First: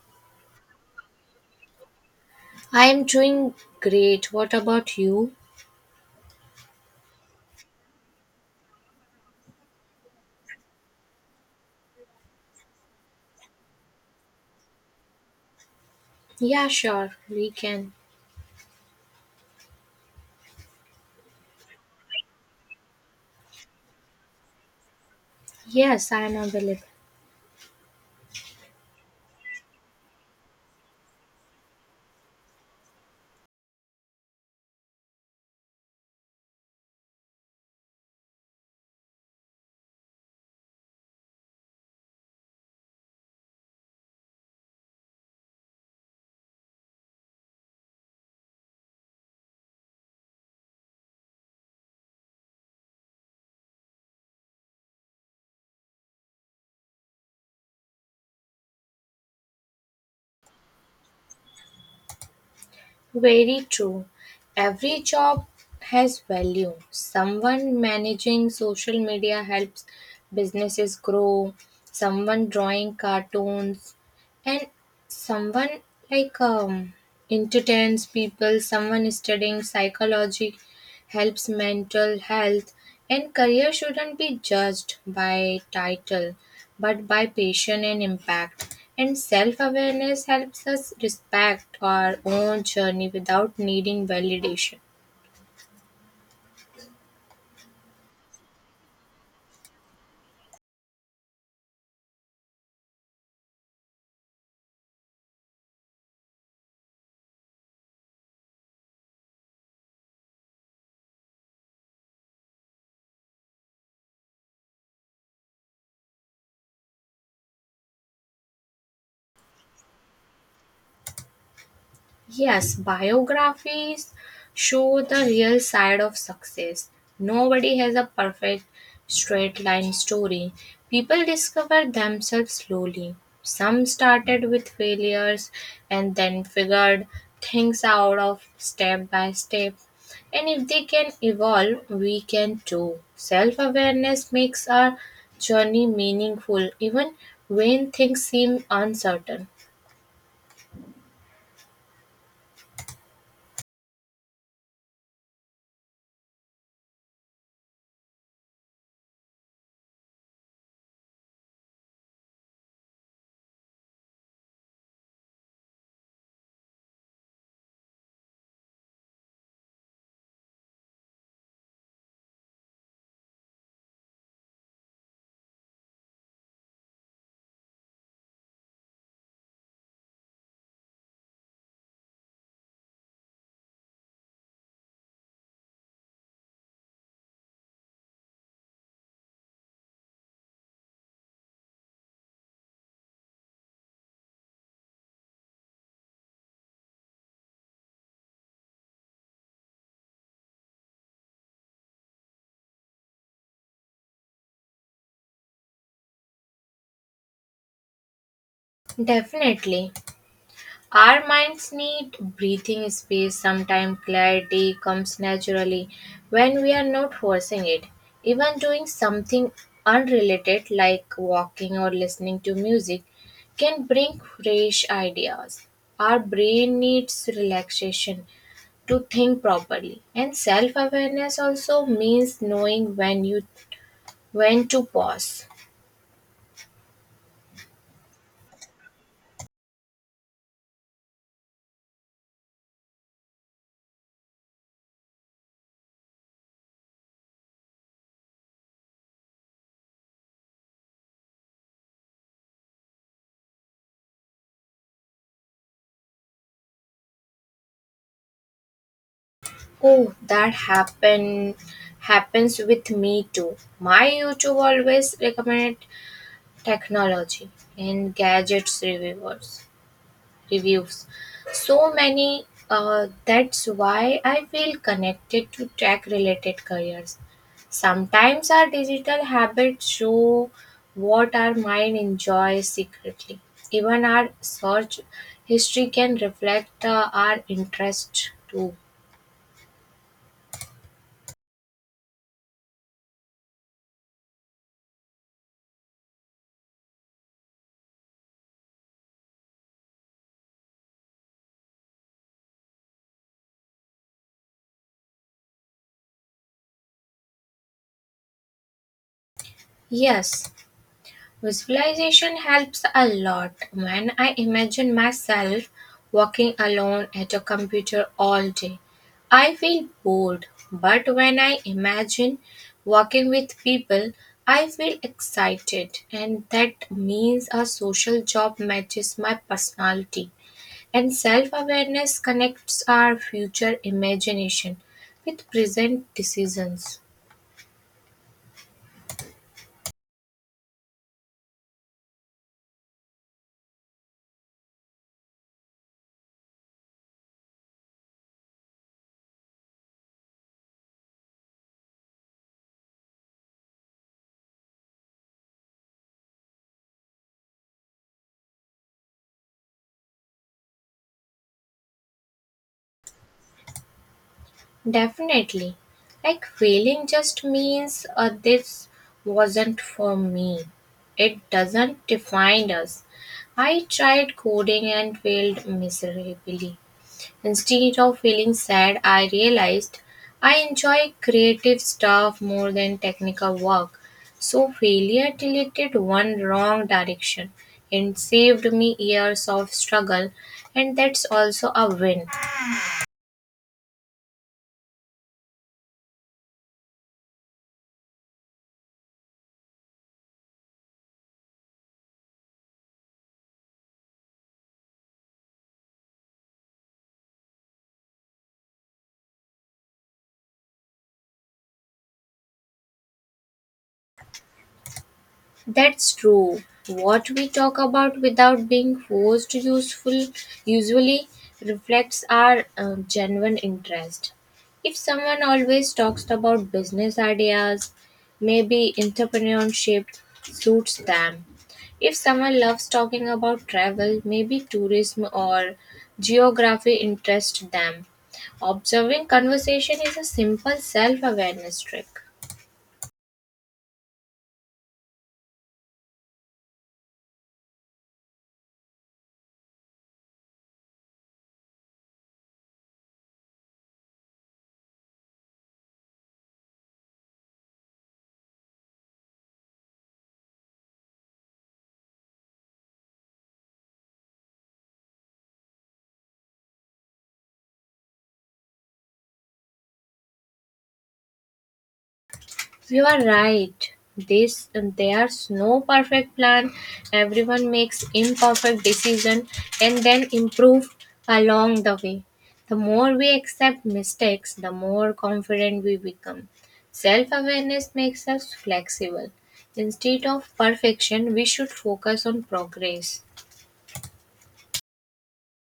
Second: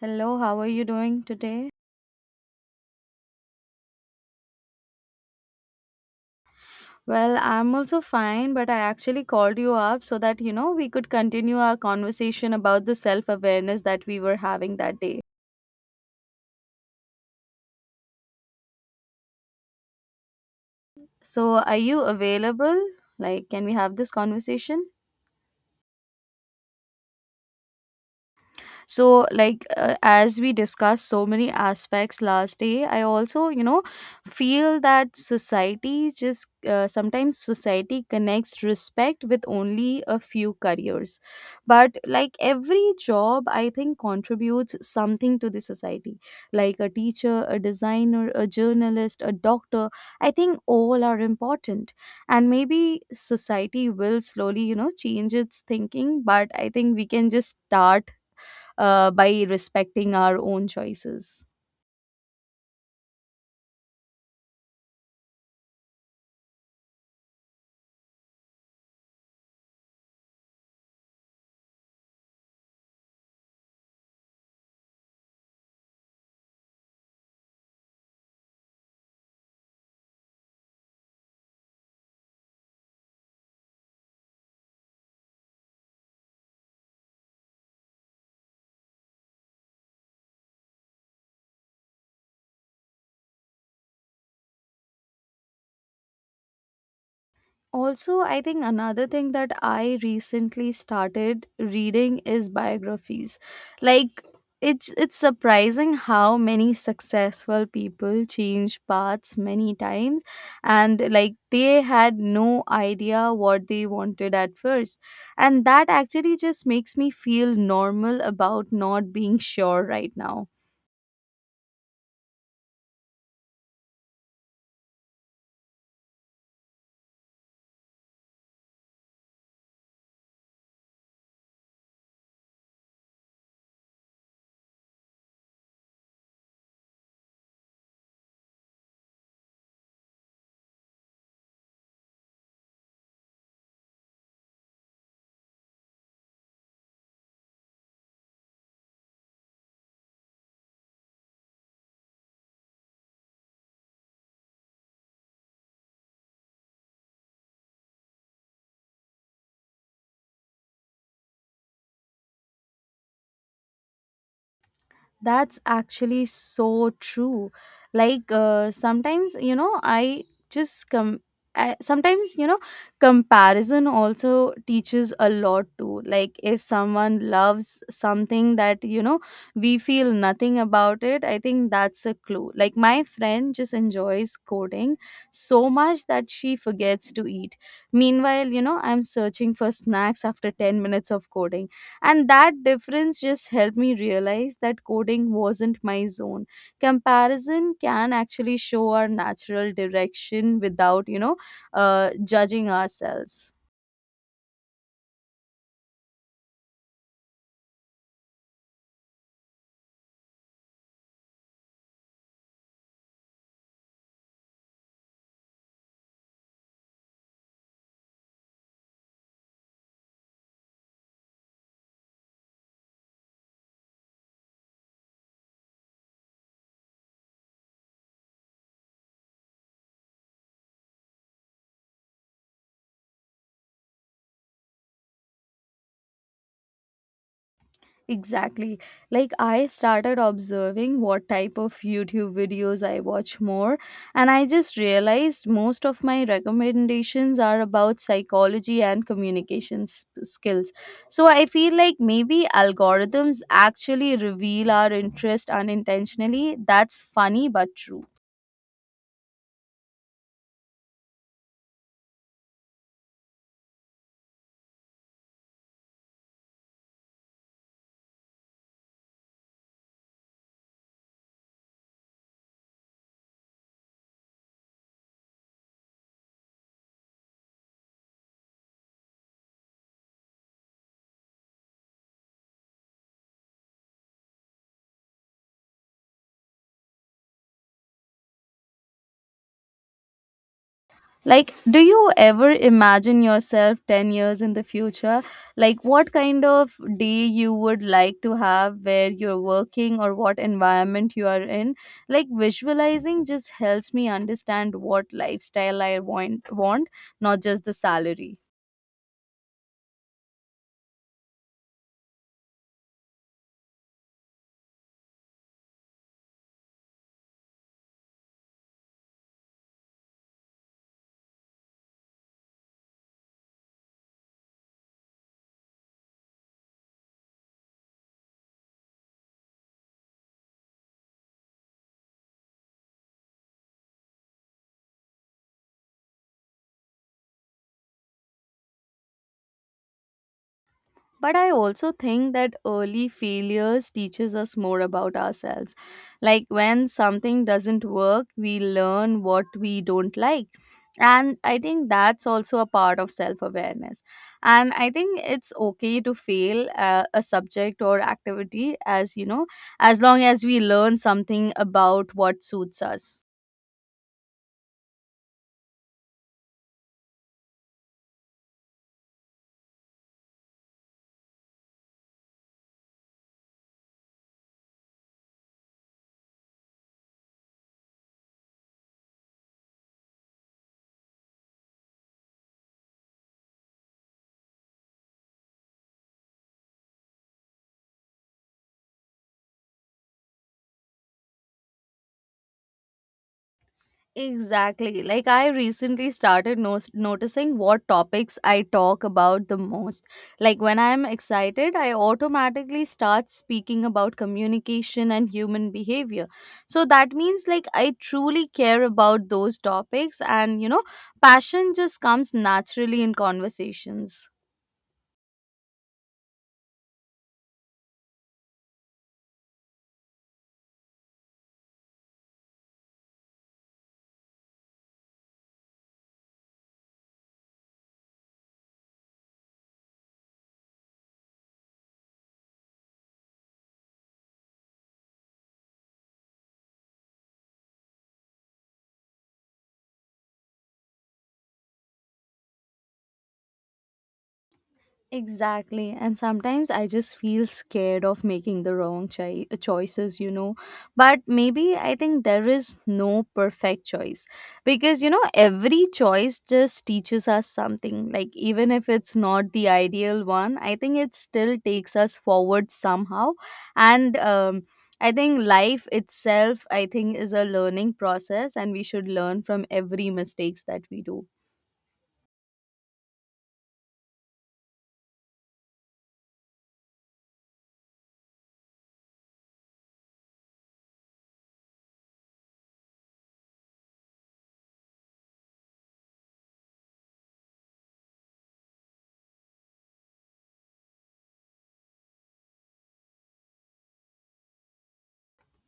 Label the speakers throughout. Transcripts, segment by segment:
Speaker 1: Hello, how are you doing today?
Speaker 2: I'm doing great. What about you?
Speaker 1: Well, I'm also fine, but I actually called you up so that, we could continue our conversation about the self awareness that we were having that day.
Speaker 2: Yeah, sure, we can.
Speaker 1: So, are you available? Like, can we have this conversation?
Speaker 2: Yes, I am available.
Speaker 1: So like as we discussed so many aspects last day I also feel that society just sometimes society connects respect with only a few careers, but like every job I think contributes something to the society, like a teacher, a designer, a journalist, a doctor. I think all are important. And maybe society will slowly change its thinking, but I think we can just start by respecting our own choices.
Speaker 2: Very true. Every job has value. Someone managing social media helps businesses grow, someone drawing cartoons, and someone like entertains people. Someone is studying psychology helps mental health, and career shouldn't be judged by title but by passion and impact. And self-awareness helps us respect our own journey without needing validation.
Speaker 1: Also, I think another thing that I recently started reading is biographies. Like it's surprising how many successful people change paths many times, and like they had no idea what they wanted at first, and that actually just makes me feel normal about not being sure right now.
Speaker 2: Yes, biographies show the real side of success. Nobody has a perfect straight line story. People discover themselves slowly. Some started with failures and then figured things out of step by step. And if they can evolve, we can too. Self awareness makes our journey meaningful even when things seem uncertain.
Speaker 1: That's actually so true. Like sometimes, I just come. I, sometimes comparison also teaches a lot too. Like if someone loves something that we feel nothing about, it I think that's a clue. Like my friend just enjoys coding so much that she forgets to eat. Meanwhile, I'm searching for snacks after 10 minutes of coding, and that difference just helped me realize that coding wasn't my zone. Comparison can actually show our natural direction without, judging ourselves.
Speaker 2: Definitely. Our minds need breathing space. Sometimes clarity comes naturally when we are not forcing it. Even doing something unrelated like walking or listening to music can bring fresh ideas. Our brain needs relaxation to think properly. And self-awareness also means knowing when to pause.
Speaker 1: Exactly. Like I started observing what type of YouTube videos I watch more, and I just realized most of my recommendations are about psychology and communication skills. So I feel like maybe algorithms actually reveal our interest unintentionally. That's funny but true.
Speaker 2: Oh, that happens with me too. My YouTube always recommend technology and gadgets reviewers reviews. So many That's why I feel connected to tech related careers. Sometimes our digital habits show what our mind enjoys secretly. Even our search history can reflect our interest too.
Speaker 1: Like, do you ever imagine yourself 10 years in the future? Like, what kind of day you would like to have, where you're working or what environment you are in? Like, visualizing just helps me understand what lifestyle I want, not just the salary.
Speaker 2: Yes. Visualization helps a lot. When I imagine myself working alone at a computer all day, I feel bored. But when I imagine working with people, I feel excited, and that means a social job matches my personality. And self awareness connects our future imagination with present decisions.
Speaker 1: But I also think that early failures teaches us more about ourselves. Like when something doesn't work, we learn what we don't like, and I think that's also a part of self awareness. And I think it's okay to fail a subject or activity, as you know as long as we learn something about what suits us.
Speaker 2: Definitely. Like failing just means this wasn't for me. It doesn't define us. I tried coding and failed miserably. Instead of feeling sad, I realized I enjoy creative stuff more than technical work. So failure deleted one wrong direction and saved me years of struggle, and that's also a win.
Speaker 1: Exactly. Like I recently started noticing what topics I talk about the most. Like when I'm excited, I automatically start speaking about communication and human behavior. So that means like I truly care about those topics, and passion just comes naturally in conversations.
Speaker 2: That's true. What we talk about without being forced useful usually reflects our genuine interest. If someone always talks about business ideas, maybe entrepreneurship suits them. If someone loves talking about travel, maybe tourism or geography interests them. Observing conversation is a simple self awareness trick.
Speaker 1: Exactly. And sometimes I just feel scared of making the wrong choices, you know. But maybe I think there is no perfect choice because, every choice just teaches us something. Like, even if it's not the ideal one, I think it still takes us forward somehow. And, I think life itself, I think, is a learning process, and we should learn from every mistakes that we do.
Speaker 2: You are right. This there's no perfect plan. Everyone makes imperfect decision and then improve along the way. The more we accept mistakes, the more confident we become. Self-awareness makes us flexible. Instead of perfection, we should focus on progress.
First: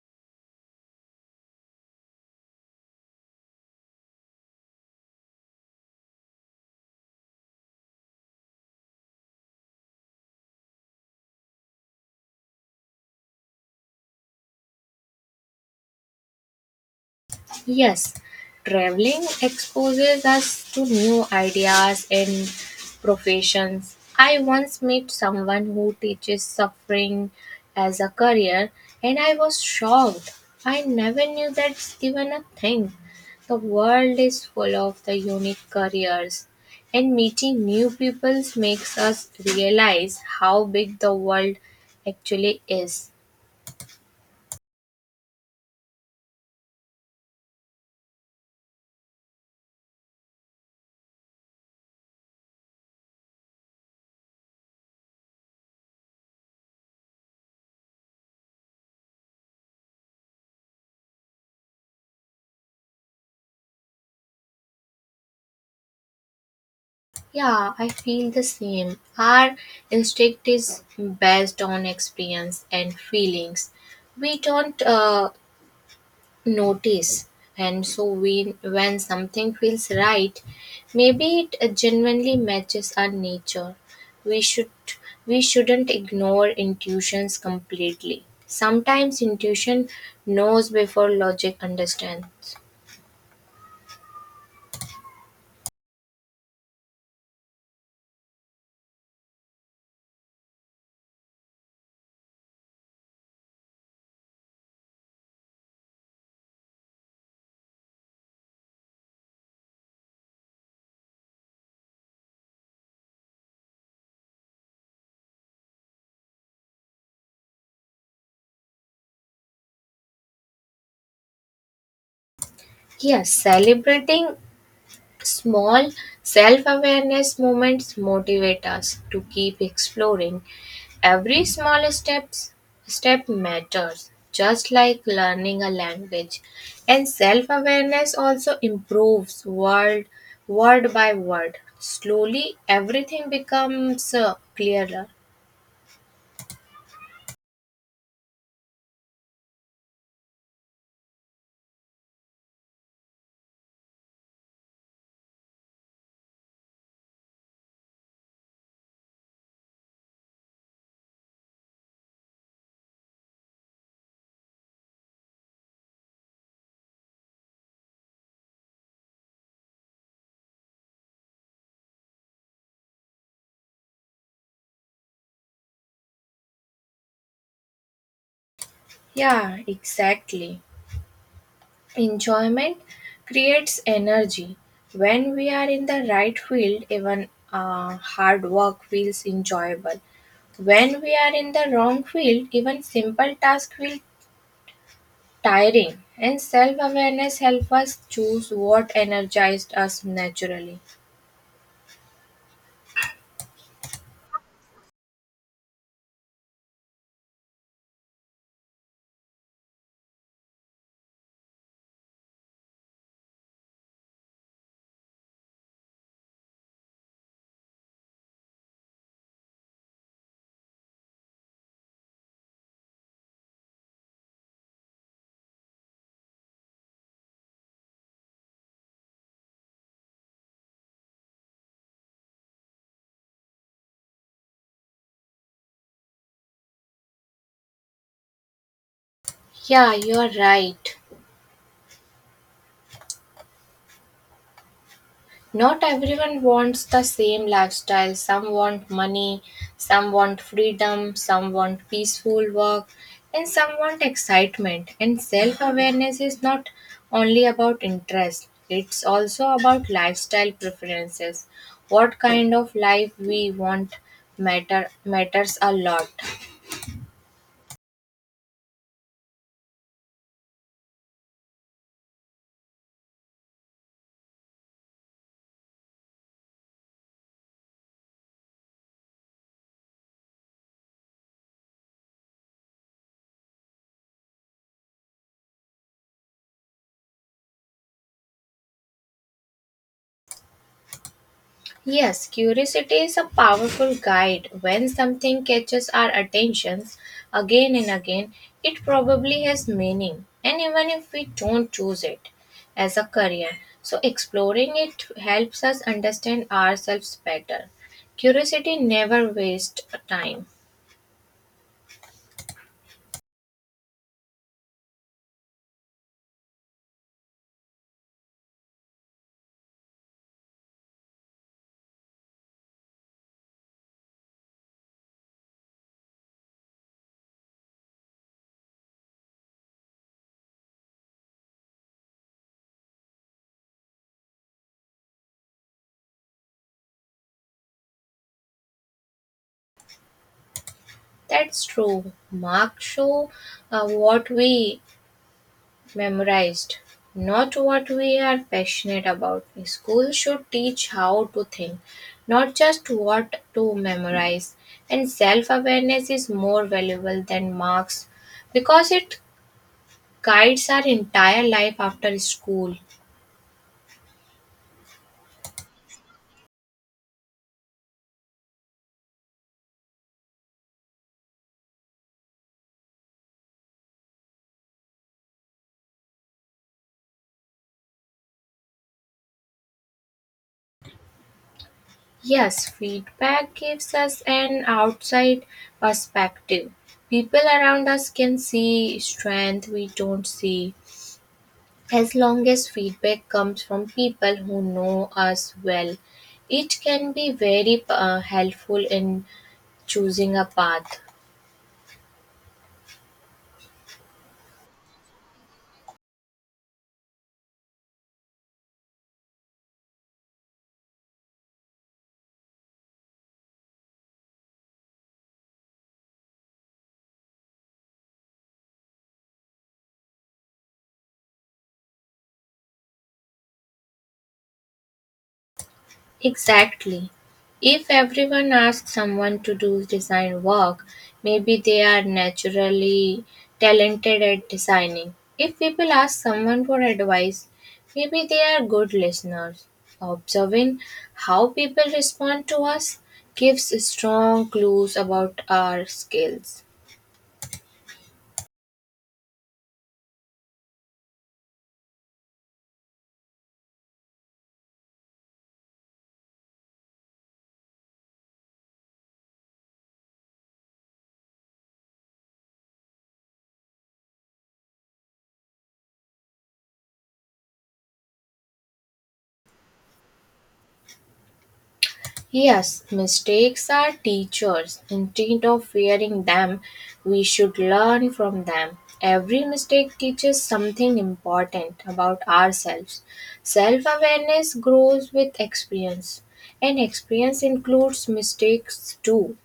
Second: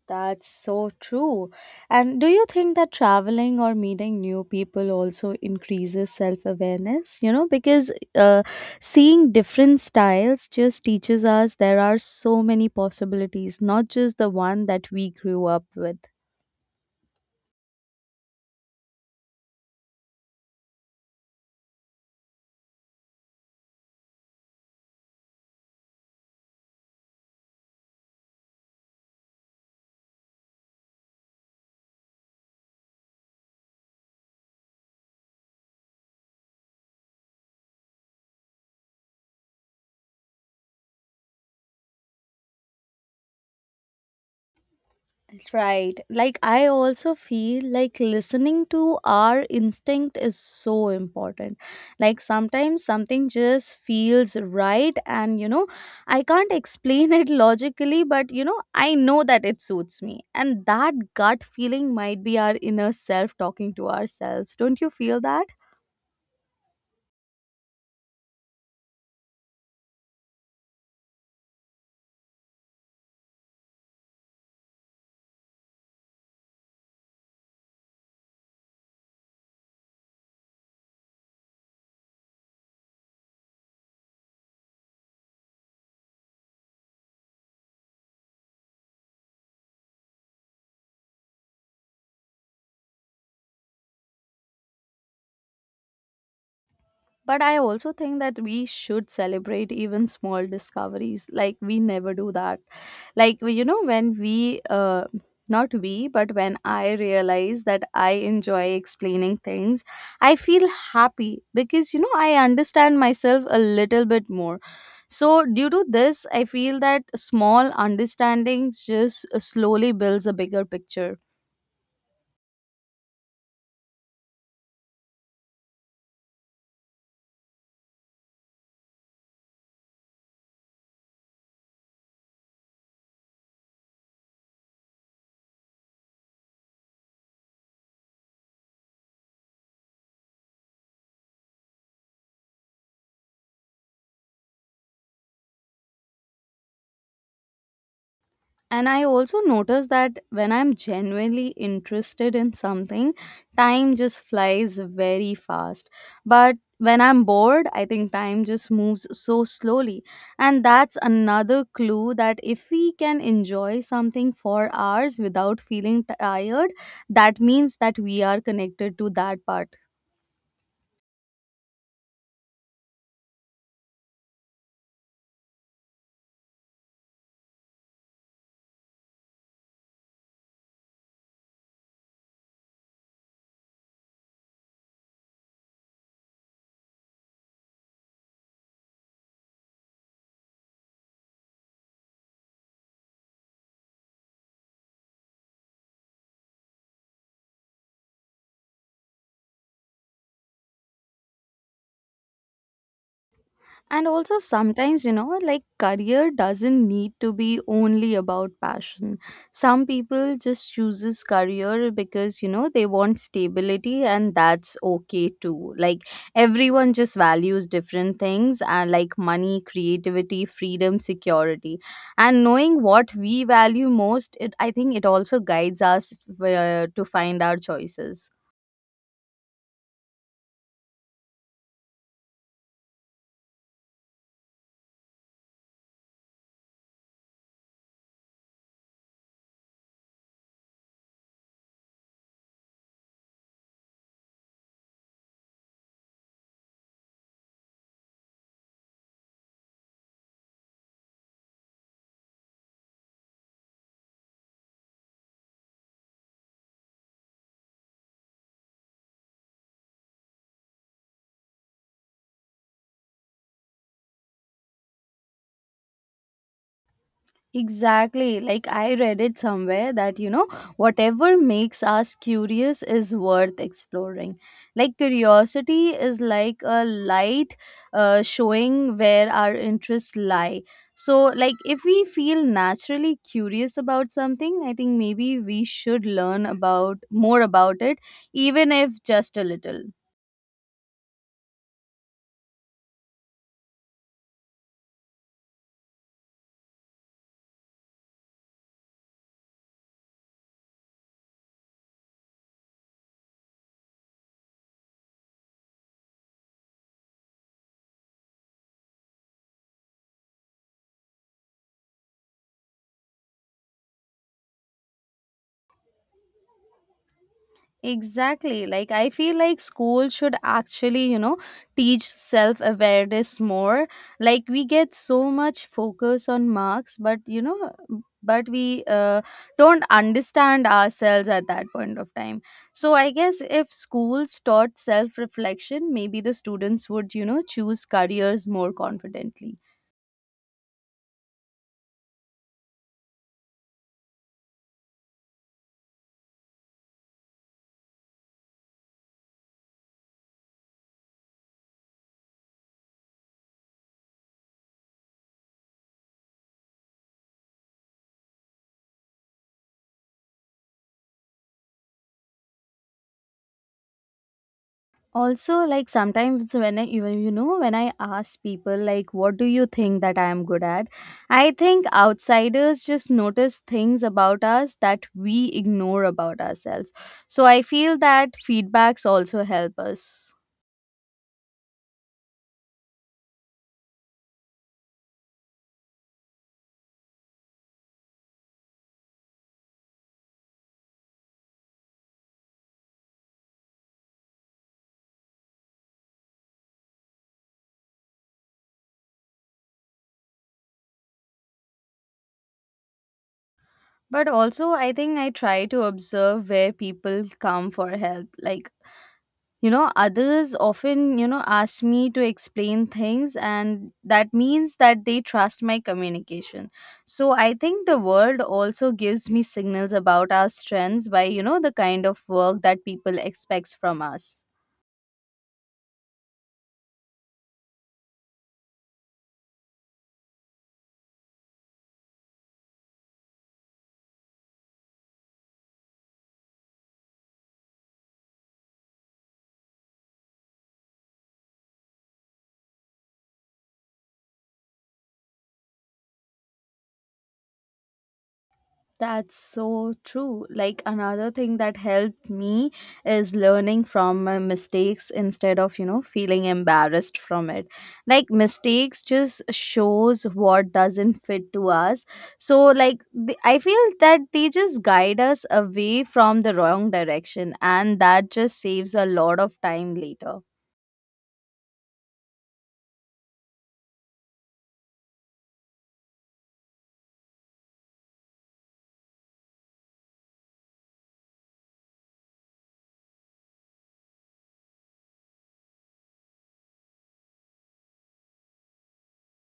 Speaker 1: That's so true. And do you think that traveling or meeting new people also increases self awareness? You know, because seeing different styles just teaches us there are so many possibilities, not just the one that we grew up with.
Speaker 2: Yes, traveling exposes us to new ideas and professions. I once met someone who teaches suffering as a career, and I was shocked. I never knew that's even a thing. The world is full of the unique careers, and meeting new people makes us realize how big the world actually is.
Speaker 1: Right. Like, I also feel like listening to our instinct is so important. Like, sometimes something just feels right, and I can't explain it logically, but I know that it suits me. And that gut feeling might be our inner self talking to ourselves. Don't you feel that?
Speaker 2: Yeah, I feel the same. Our instinct is based on experience and feelings. We don't notice, and so when something feels right, maybe it genuinely matches our nature. We should we shouldn't ignore intuitions completely. Sometimes intuition knows before logic understands.
Speaker 1: But I also think that we should celebrate even small discoveries. Like, we never do that. Like when we uh, not we but when I realize that I enjoy explaining things, I feel happy because I understand myself a little bit more. So due to this, I feel that small understandings just slowly builds a bigger picture.
Speaker 2: Yes, celebrating small self awareness moments motivate us to keep exploring. Every small step matters, just like learning a language. And self awareness also improves word by word. Slowly, everything becomes clearer.
Speaker 1: And I also notice that when I'm genuinely interested in something, time just flies very fast. But when I'm bored, I think time just moves so slowly. And that's another clue that if we can enjoy something for hours without feeling tired, that means that we are connected to that part.
Speaker 2: Yeah, exactly. Enjoyment creates energy. When we are in the right field, even hard work feels enjoyable. When we are in the wrong field, even simple tasks feel tiring. And self awareness helps us choose what energized us naturally.
Speaker 1: And also, sometimes, like career doesn't need to be only about passion. Some people just chooses career because, they want stability, and that's okay too. Like everyone just values different things, and like money, creativity, freedom, security. And knowing what we value most, it I think it also guides us to find our choices.
Speaker 2: Yeah, you are right. Not everyone wants the same lifestyle. Some want money, some want freedom, some want peaceful work, and some want excitement. And self awareness is not only about interest, it's also about lifestyle preferences. What kind of life we want matters a lot.
Speaker 1: Exactly. Like I read it somewhere that, whatever makes us curious is worth exploring. Like curiosity is like a light showing where our interests lie. So, like, if we feel naturally curious about something, I think maybe we should learn about more about it, even if just a little.
Speaker 2: Yes, curiosity is a powerful guide. When something catches our attention again and again, it probably has meaning, and even if we don't choose it as a career, so exploring it helps us understand ourselves better. Curiosity never wastes time.
Speaker 1: Exactly. Like, I feel like school should actually, teach self awareness more. Like, we get so much focus on marks, but, we don't understand ourselves at that point of time. So, I guess if schools taught self reflection, maybe the students would, choose careers more confidently.
Speaker 2: That's true. Marks show what we memorized, not what we are passionate about. School should teach how to think, not just what to memorize. And self awareness is more valuable than marks because it guides our entire life after school.
Speaker 1: Also, like sometimes when I even when I ask people like what do you think that I am good at, I think outsiders just notice things about us that we ignore about ourselves. So I feel that feedbacks also help us.
Speaker 2: Yes, feedback gives us an outside perspective. People around us can see strength we don't see. As long as feedback comes from people who know us well, it can be very helpful in choosing a path.
Speaker 1: But also I think I try to observe where people come for help. Like others often ask me to explain things, and that means that they trust my communication. So I think the world also gives me signals about our strengths by the kind of work that people expects from us.
Speaker 2: Exactly. If everyone asks someone to do design work, maybe they are naturally talented at designing. If people ask someone for advice, maybe they are good listeners. Observing how people respond to us gives strong clues about our skills.
Speaker 1: That's so true. Like another thing that helped me is learning from my mistakes instead of, feeling embarrassed from it. Like mistakes just shows what doesn't fit to us. So like I feel that they just guide us away from the wrong direction, and that just saves a lot of time later.
Speaker 2: Yes, mistakes are teachers. Instead of fearing them, we should learn from them. Every mistake teaches something important about ourselves. Self awareness grows with experience, and experience includes mistakes too.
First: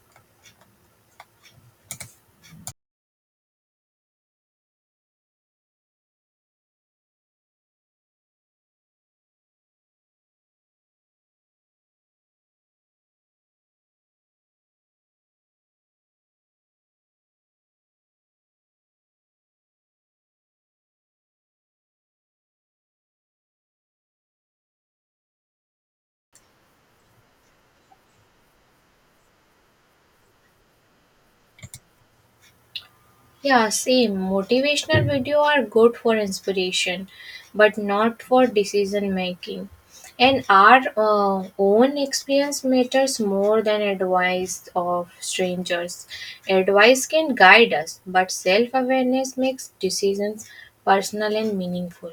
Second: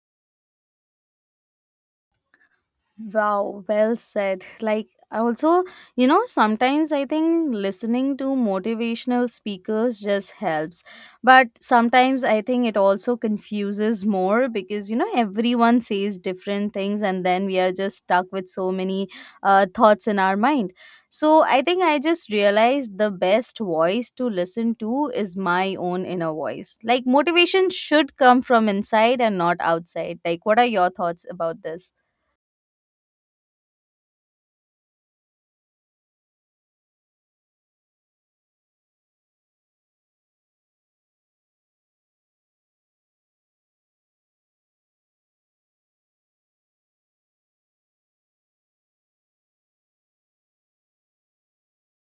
Speaker 1: Wow, well said. Like, I also, sometimes I think listening to motivational speakers just helps. But sometimes I think it also confuses more because, everyone says different things, and then we are just stuck with so many thoughts in our mind. So I think I just realized the best voice to listen to is my own inner voice. Like, motivation should come from inside and not outside. Like, what are your thoughts about this?
Speaker 2: Yeah, same. Motivational video are good for inspiration, but not for decision making. And our own experience matters more than advice of strangers. Advice can guide us, but self awareness makes decisions personal and meaningful.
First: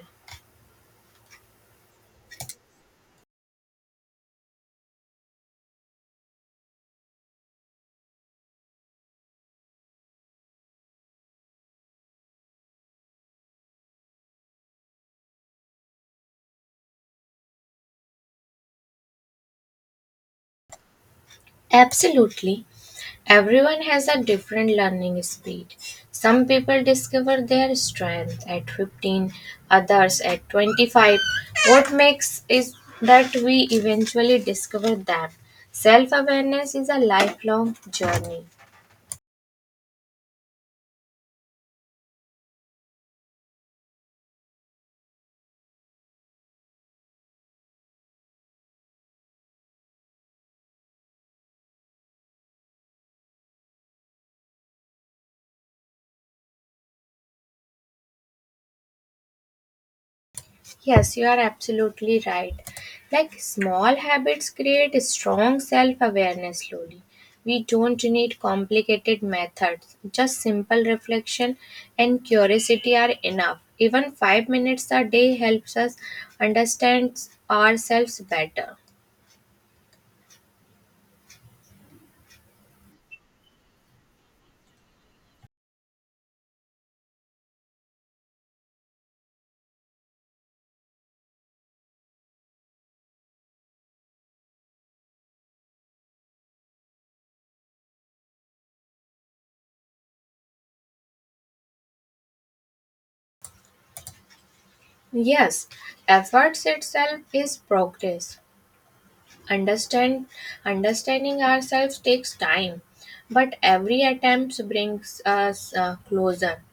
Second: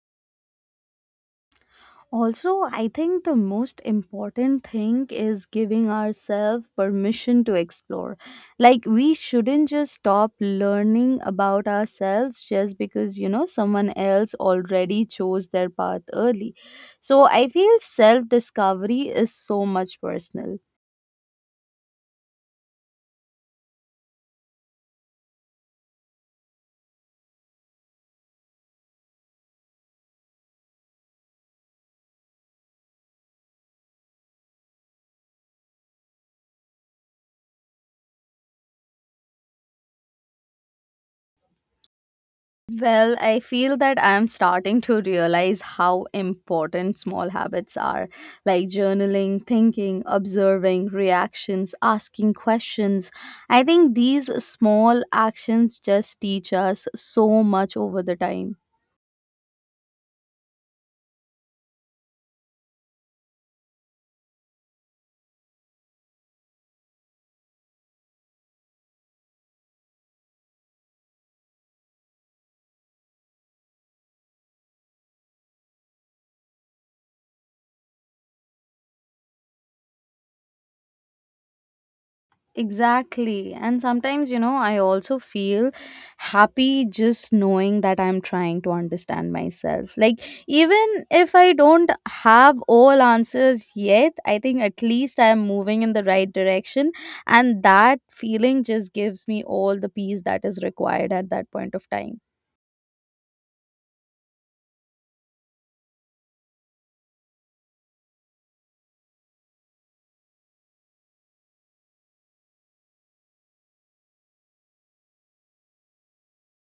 Speaker 1: Also, I think the most important thing is giving ourselves permission to explore. Like, we shouldn't just stop learning about ourselves just because, someone else already chose their path early. So, I feel self discovery is so much personal.
Speaker 2: Absolutely. Everyone has a different learning speed. Some people discover their strength at 15, others at 25. What makes is that we eventually discover them. Self awareness is a lifelong journey.
Speaker 1: Well, I feel that I'm starting to realize how important small habits are, like journaling, thinking, observing, reactions, asking questions. I think these small actions just teach us so much over the time.
Speaker 2: Yes, you are absolutely right. Like small habits create a strong self awareness slowly. We don't need complicated methods, just simple reflection and curiosity are enough. Even 5 minutes a day helps us understand ourselves better.
Speaker 1: Exactly. And sometimes, I also feel happy just knowing that I'm trying to understand myself. Like, even if I don't have all answers yet, I think at least I'm moving in the right direction. And that feeling just gives me all the peace that is required at that point of time.
Speaker 2: Yes, efforts itself is progress. Understand understanding ourselves takes time, but every attempt brings us closer.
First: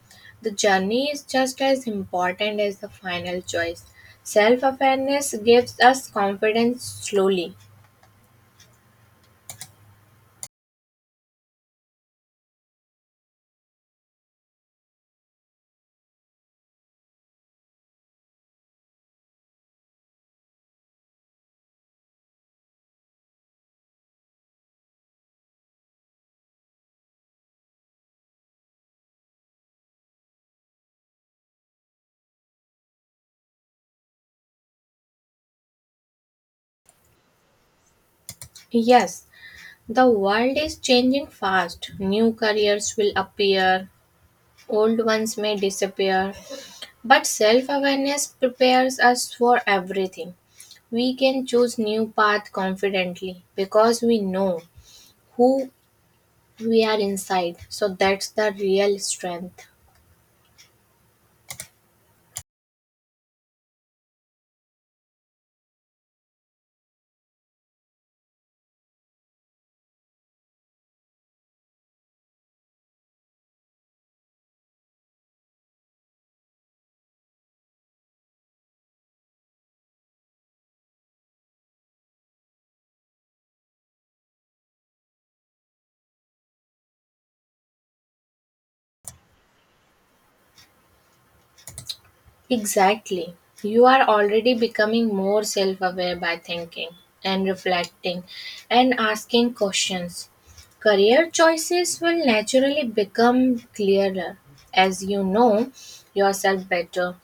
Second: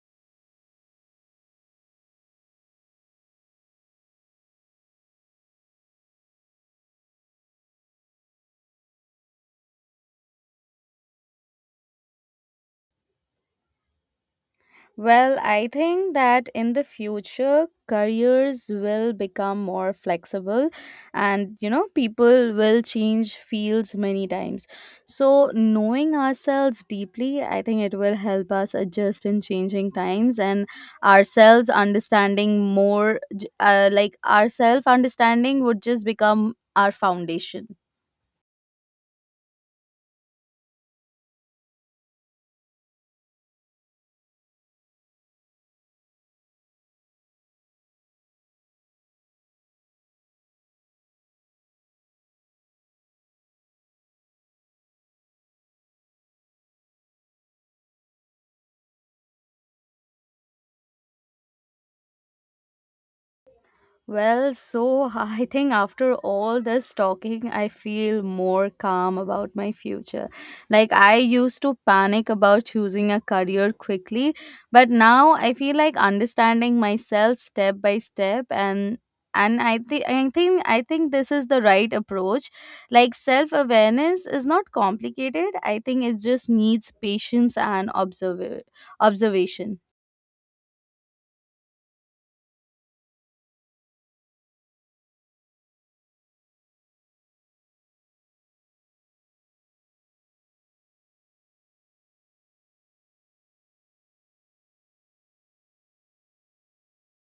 Speaker 2: The journey is just as important as the final choice. Self awareness gives us confidence slowly.
Speaker 1: Well, I think that in the future, careers will become more flexible and, people will change fields many times. So, knowing ourselves deeply, I think it will help us adjust in changing times, and ourselves understanding more, like ourself understanding would just become our foundation.
Speaker 2: Yes, the world is changing fast. New careers will appear, old ones may disappear, but self awareness prepares us for everything. We can choose new path confidently because we know who we are inside. So that's the real strength.
Speaker 1: Well, so I think after all this talking, I feel more calm about my future. Like, I used to panic about choosing a career quickly, but now I feel like understanding myself step by step, and I think this is the right approach. Like self awareness is not complicated. I think it just needs patience and observer observation.
Speaker 2: Exactly. You are already becoming more self aware by thinking and reflecting and asking questions. Career choices will naturally become clearer as you know yourself better.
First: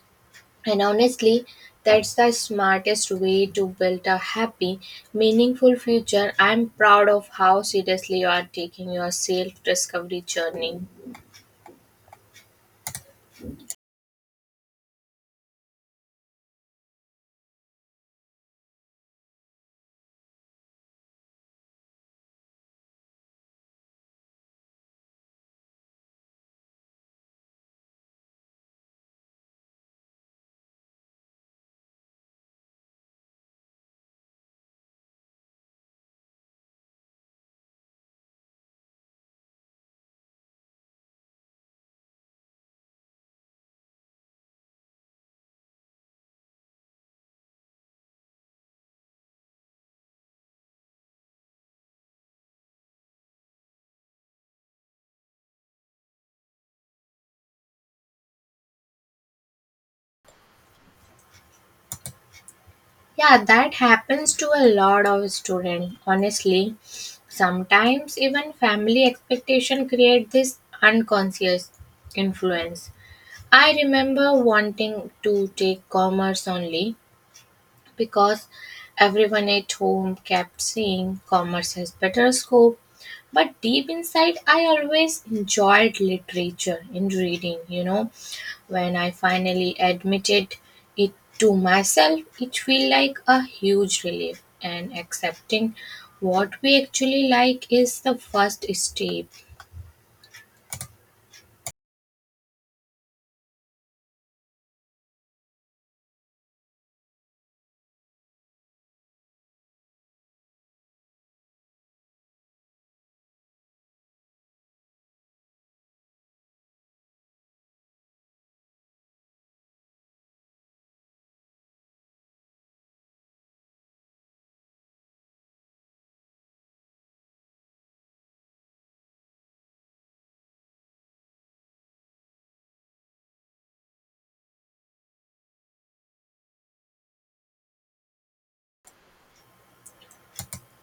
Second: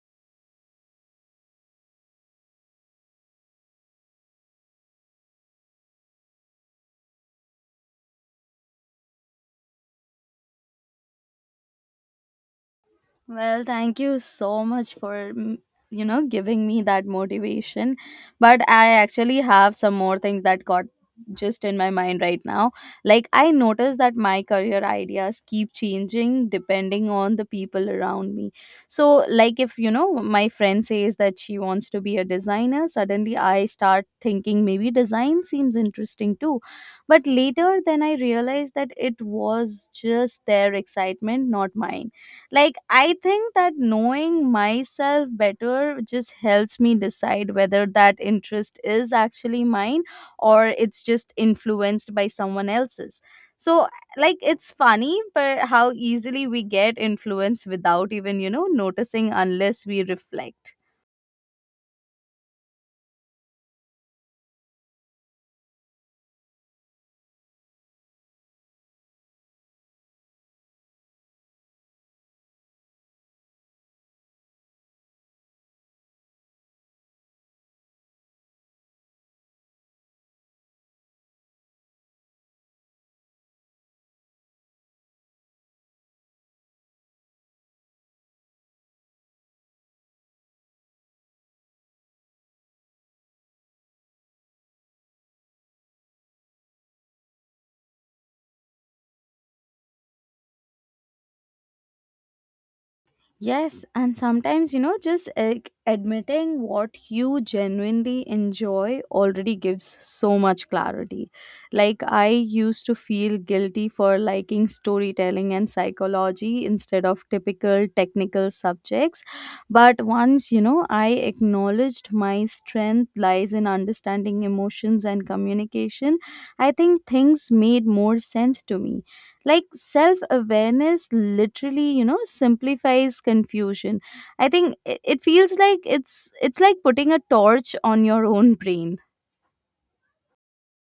Speaker 2: And honestly, that's the smartest way to build a happy, meaningful future. I'm proud of how seriously you are taking your self discovery journey.
Speaker 1: Well, thank you so much for giving me that motivation. But I actually have some more things that got just in my mind right now. Like I noticed that my career ideas keep changing depending on the people around me. So like if my friend says that she wants to be a designer, suddenly I start thinking maybe design seems interesting too. But later then I realized that it was just their excitement, not mine. Like, I think that knowing myself better just helps me decide whether that interest is actually mine or it's just influenced by someone else's. So, like, it's funny, but how easily we get influenced without even, noticing unless we reflect.
Speaker 2: Yeah, that happens to a lot of students, honestly. Sometimes even family expectation create this unconscious influence. I remember wanting to take commerce only because everyone at home kept saying commerce has better scope. But deep inside, I always enjoyed literature and reading. When I finally admitted it to myself, it felt like a huge relief, and accepting what we actually like is the first step.
Speaker 1: Yes, and sometimes, you know, just like, admitting what you genuinely enjoy already gives so much clarity. Like, I used to feel guilty for liking storytelling and psychology instead of typical technical subjects. But once, you know, I acknowledged my strength lies in understanding emotions and communication, I think things made more sense to me. Like, self awareness literally, you know, simplifies confusion. I think it feels like it's like putting a torch on your own brain.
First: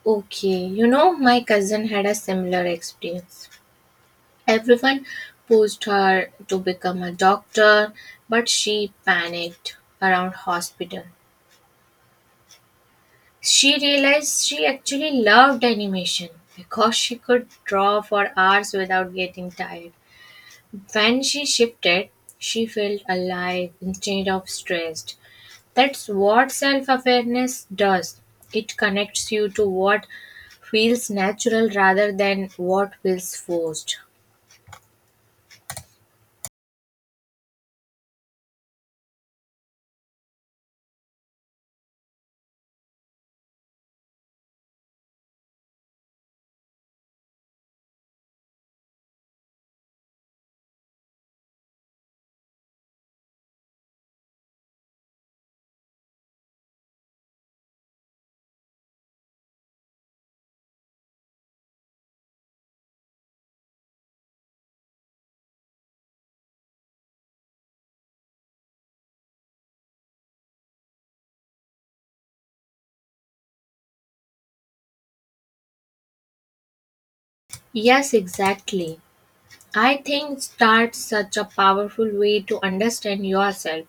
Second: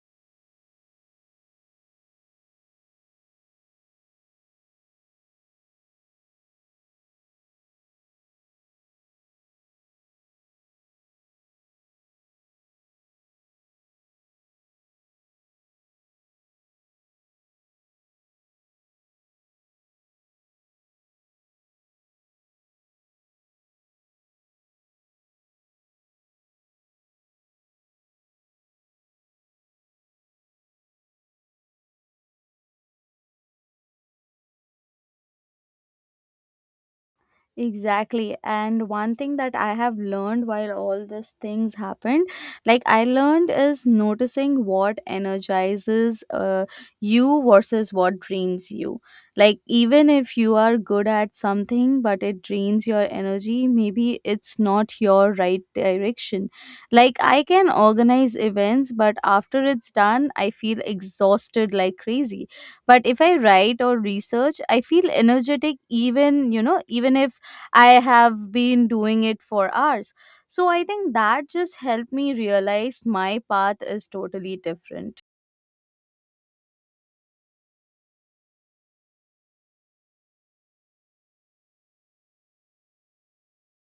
Speaker 2: Okay, my cousin had a similar experience. Everyone pushed her to become a doctor, but she panicked around hospital. She realized she actually loved animation because she could draw for hours without getting tired. When she shifted, she felt alive instead of stressed. That's what self awareness does. It connects you to what feels natural rather than what feels forced.
Speaker 1: Exactly. And one thing that I have learned while all these things happened, like I learned, is noticing what energizes you versus what drains you. Like, even if you are good at something, but it drains your energy, maybe it's not your right direction. Like, I can organize events, but after it's done, I feel exhausted like crazy. But if I write or research, I feel energetic, even, you know, even if I have been doing it for hours. So I think that just helped me realize my path is totally different.
Speaker 2: Yes, exactly. I think that's such a powerful way to understand yourself.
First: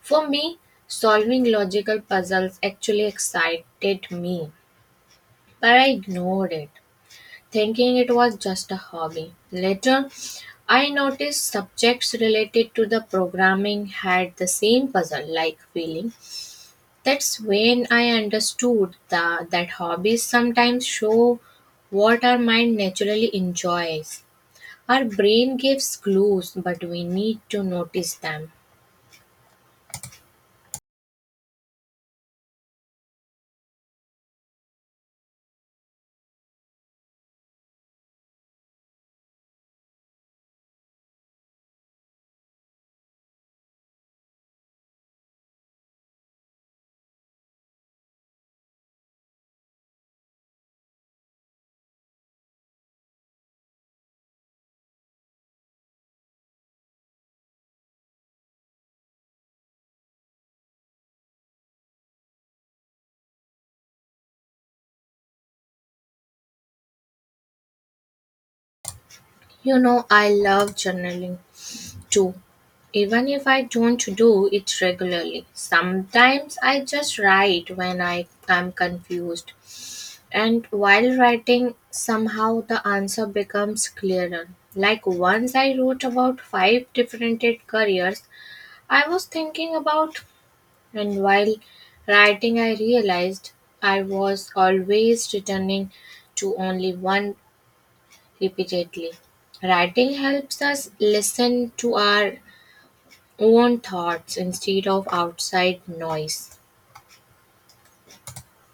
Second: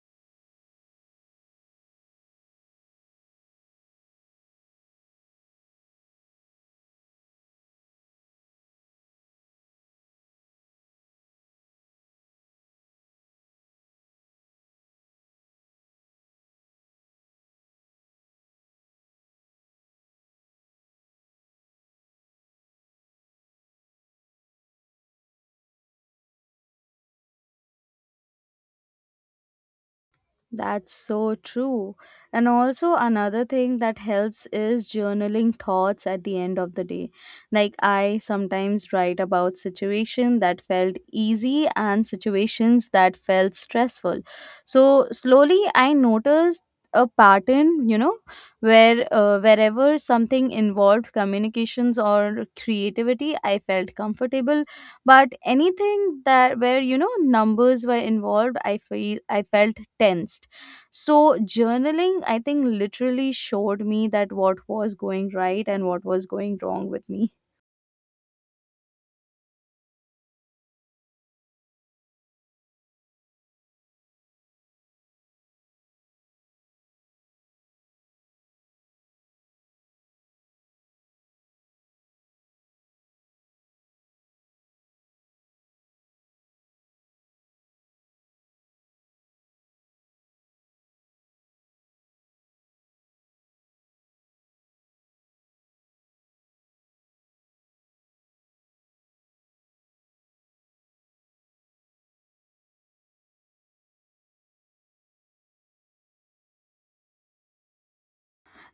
Speaker 2: For me, solving logical puzzles actually excited me, but I ignored it, thinking it was just a hobby. Later, I noticed subjects related to the programming had the same puzzle like feeling. That's when I understood that hobbies sometimes show what our mind naturally enjoys. Our brain gives clues, but we need to notice them.
Speaker 1: That's so true. And also, another thing that helps is journaling thoughts at the end of the day. Like, I sometimes write about situations that felt easy and situations that felt stressful. So, slowly, I noticed a pattern, you know, where wherever something involved communications or creativity, I felt comfortable, but anything that where, you know, numbers were involved, I felt tensed. So journaling, I think, literally showed me that what was going right and what was going wrong with me.
Speaker 2: You know, I love journaling. do, Even if I don't do it regularly. Sometimes I just write when I am confused, and while writing, somehow the answer becomes clearer. Like once I wrote about five different careers I was thinking about, and while writing, I realized I was always returning to only one repeatedly. Writing helps us listen to our own thoughts instead of outside noise.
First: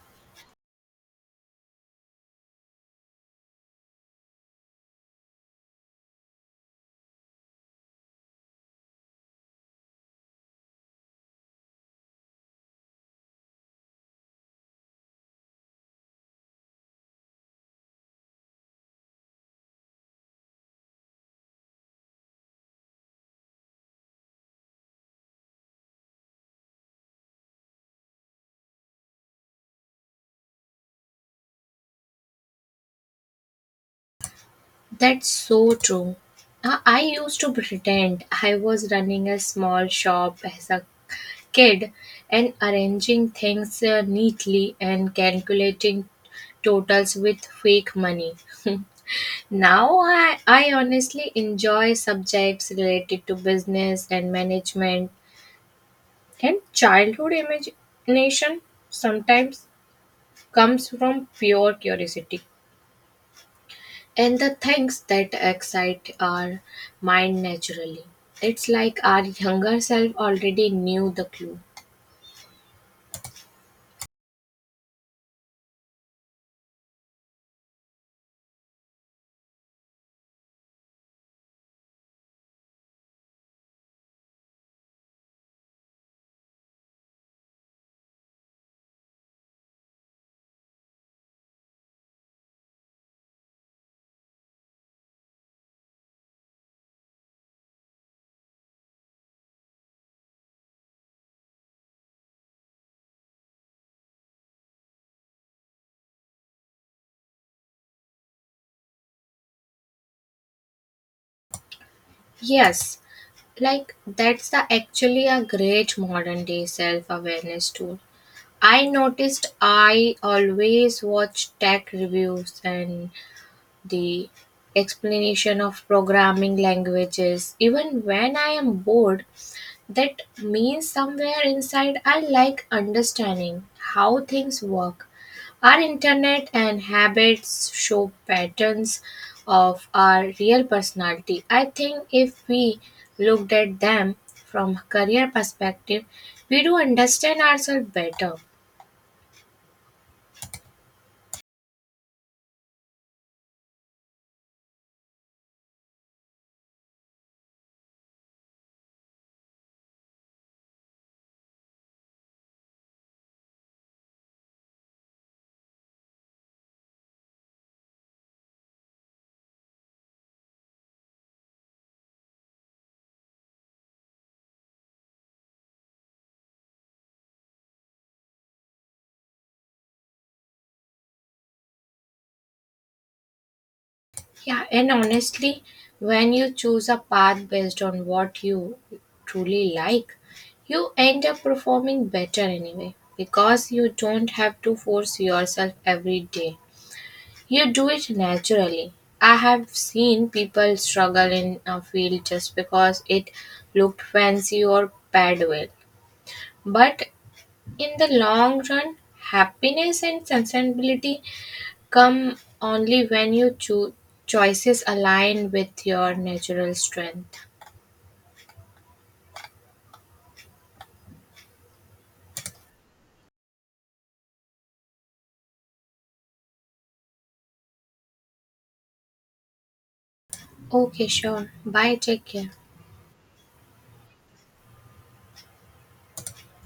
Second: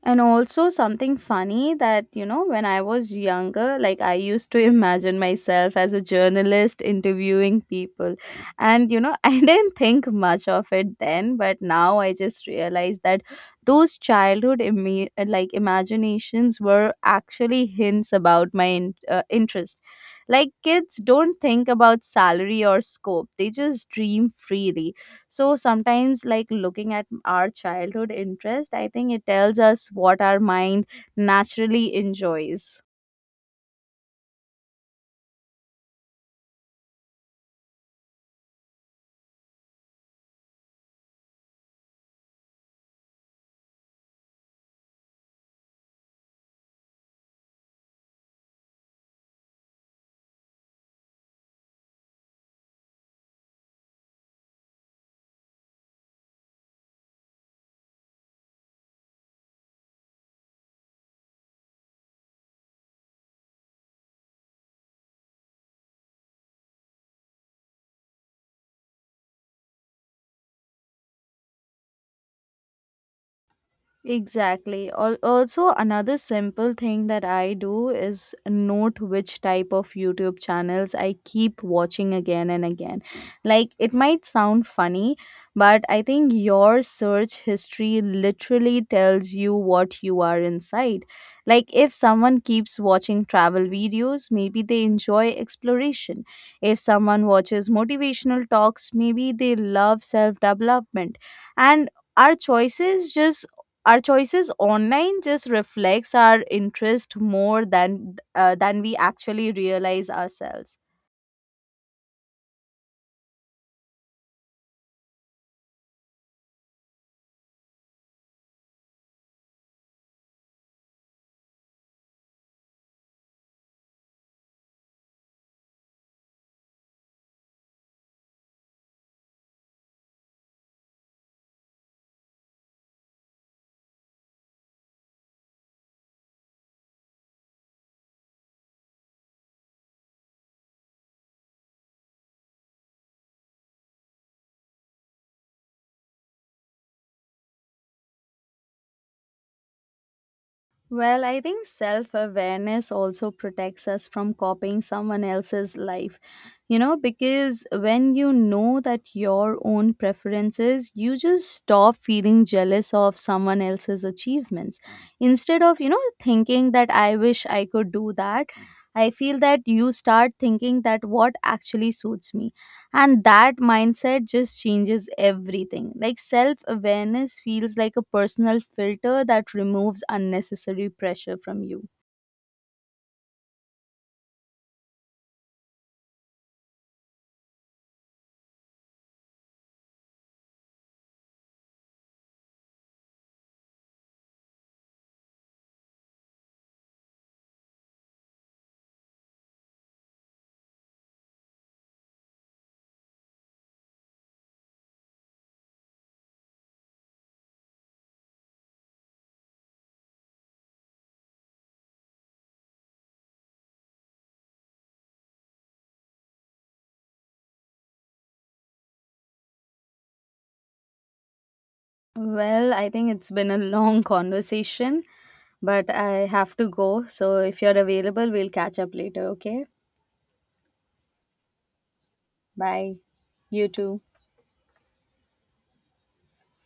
Speaker 1: And also something funny that, you know, when I was younger, like I used to imagine myself as a journalist interviewing people. And, you know, I didn't think much of it then, but now I just realized that those like, imaginations were actually hints about my interest. Like, kids don't think about salary or scope. They just dream freely, so sometimes, like, looking at our childhood interest, I think it tells us what our mind naturally enjoys.
Speaker 2: That's so true. I used to pretend I was running a small shop as a kid and arranging things neatly and calculating totals with fake money. Now I honestly enjoy subjects related to business and management, and childhood imagination sometimes comes from pure curiosity. And the things that excite our mind naturally. It's like our younger self already knew the clue.
Speaker 1: Exactly. Also, another simple thing that I do is note which type of YouTube channels I keep watching again and again. Like, it might sound funny, but I think your search history literally tells you what you are inside. Like, if someone keeps watching travel videos, maybe they enjoy exploration. If someone watches motivational talks, maybe they love self development. And our choices just our choices online just reflects our interest more than we actually realize ourselves.
Speaker 2: Yes, like that's the actually a great modern day self awareness tool. I noticed I always watch tech reviews and the explanation of programming languages even when I am bored. That means somewhere inside I like understanding how things work. Our internet and habits show patterns of our real personality. I think if we looked at them from career perspective, we do understand ourselves better.
Speaker 1: Well, I think self awareness also protects us from copying someone else's life, you know, because when you know that your own preferences, you just stop feeling jealous of someone else's achievements. Instead of, you know, thinking that I wish I could do that, I feel that you start thinking that what actually suits me. And that mindset just changes everything. Like, self awareness feels like a personal filter that removes unnecessary pressure from you.
Speaker 2: Yeah, and honestly, when you choose a path based on what you truly like, you end up performing better anyway because you don't have to force yourself every day. You do it naturally. I have seen people struggle in a field just because it looked fancy or paid well. But in the long run, happiness and sustainability come only when your choices align with your natural strength.
Speaker 1: Well, I think it's been a long conversation, but I have to go. So if you're available, we'll catch up later, okay?
Speaker 2: Okay, sure. Bye. Take care.
Speaker 1: Bye. You too.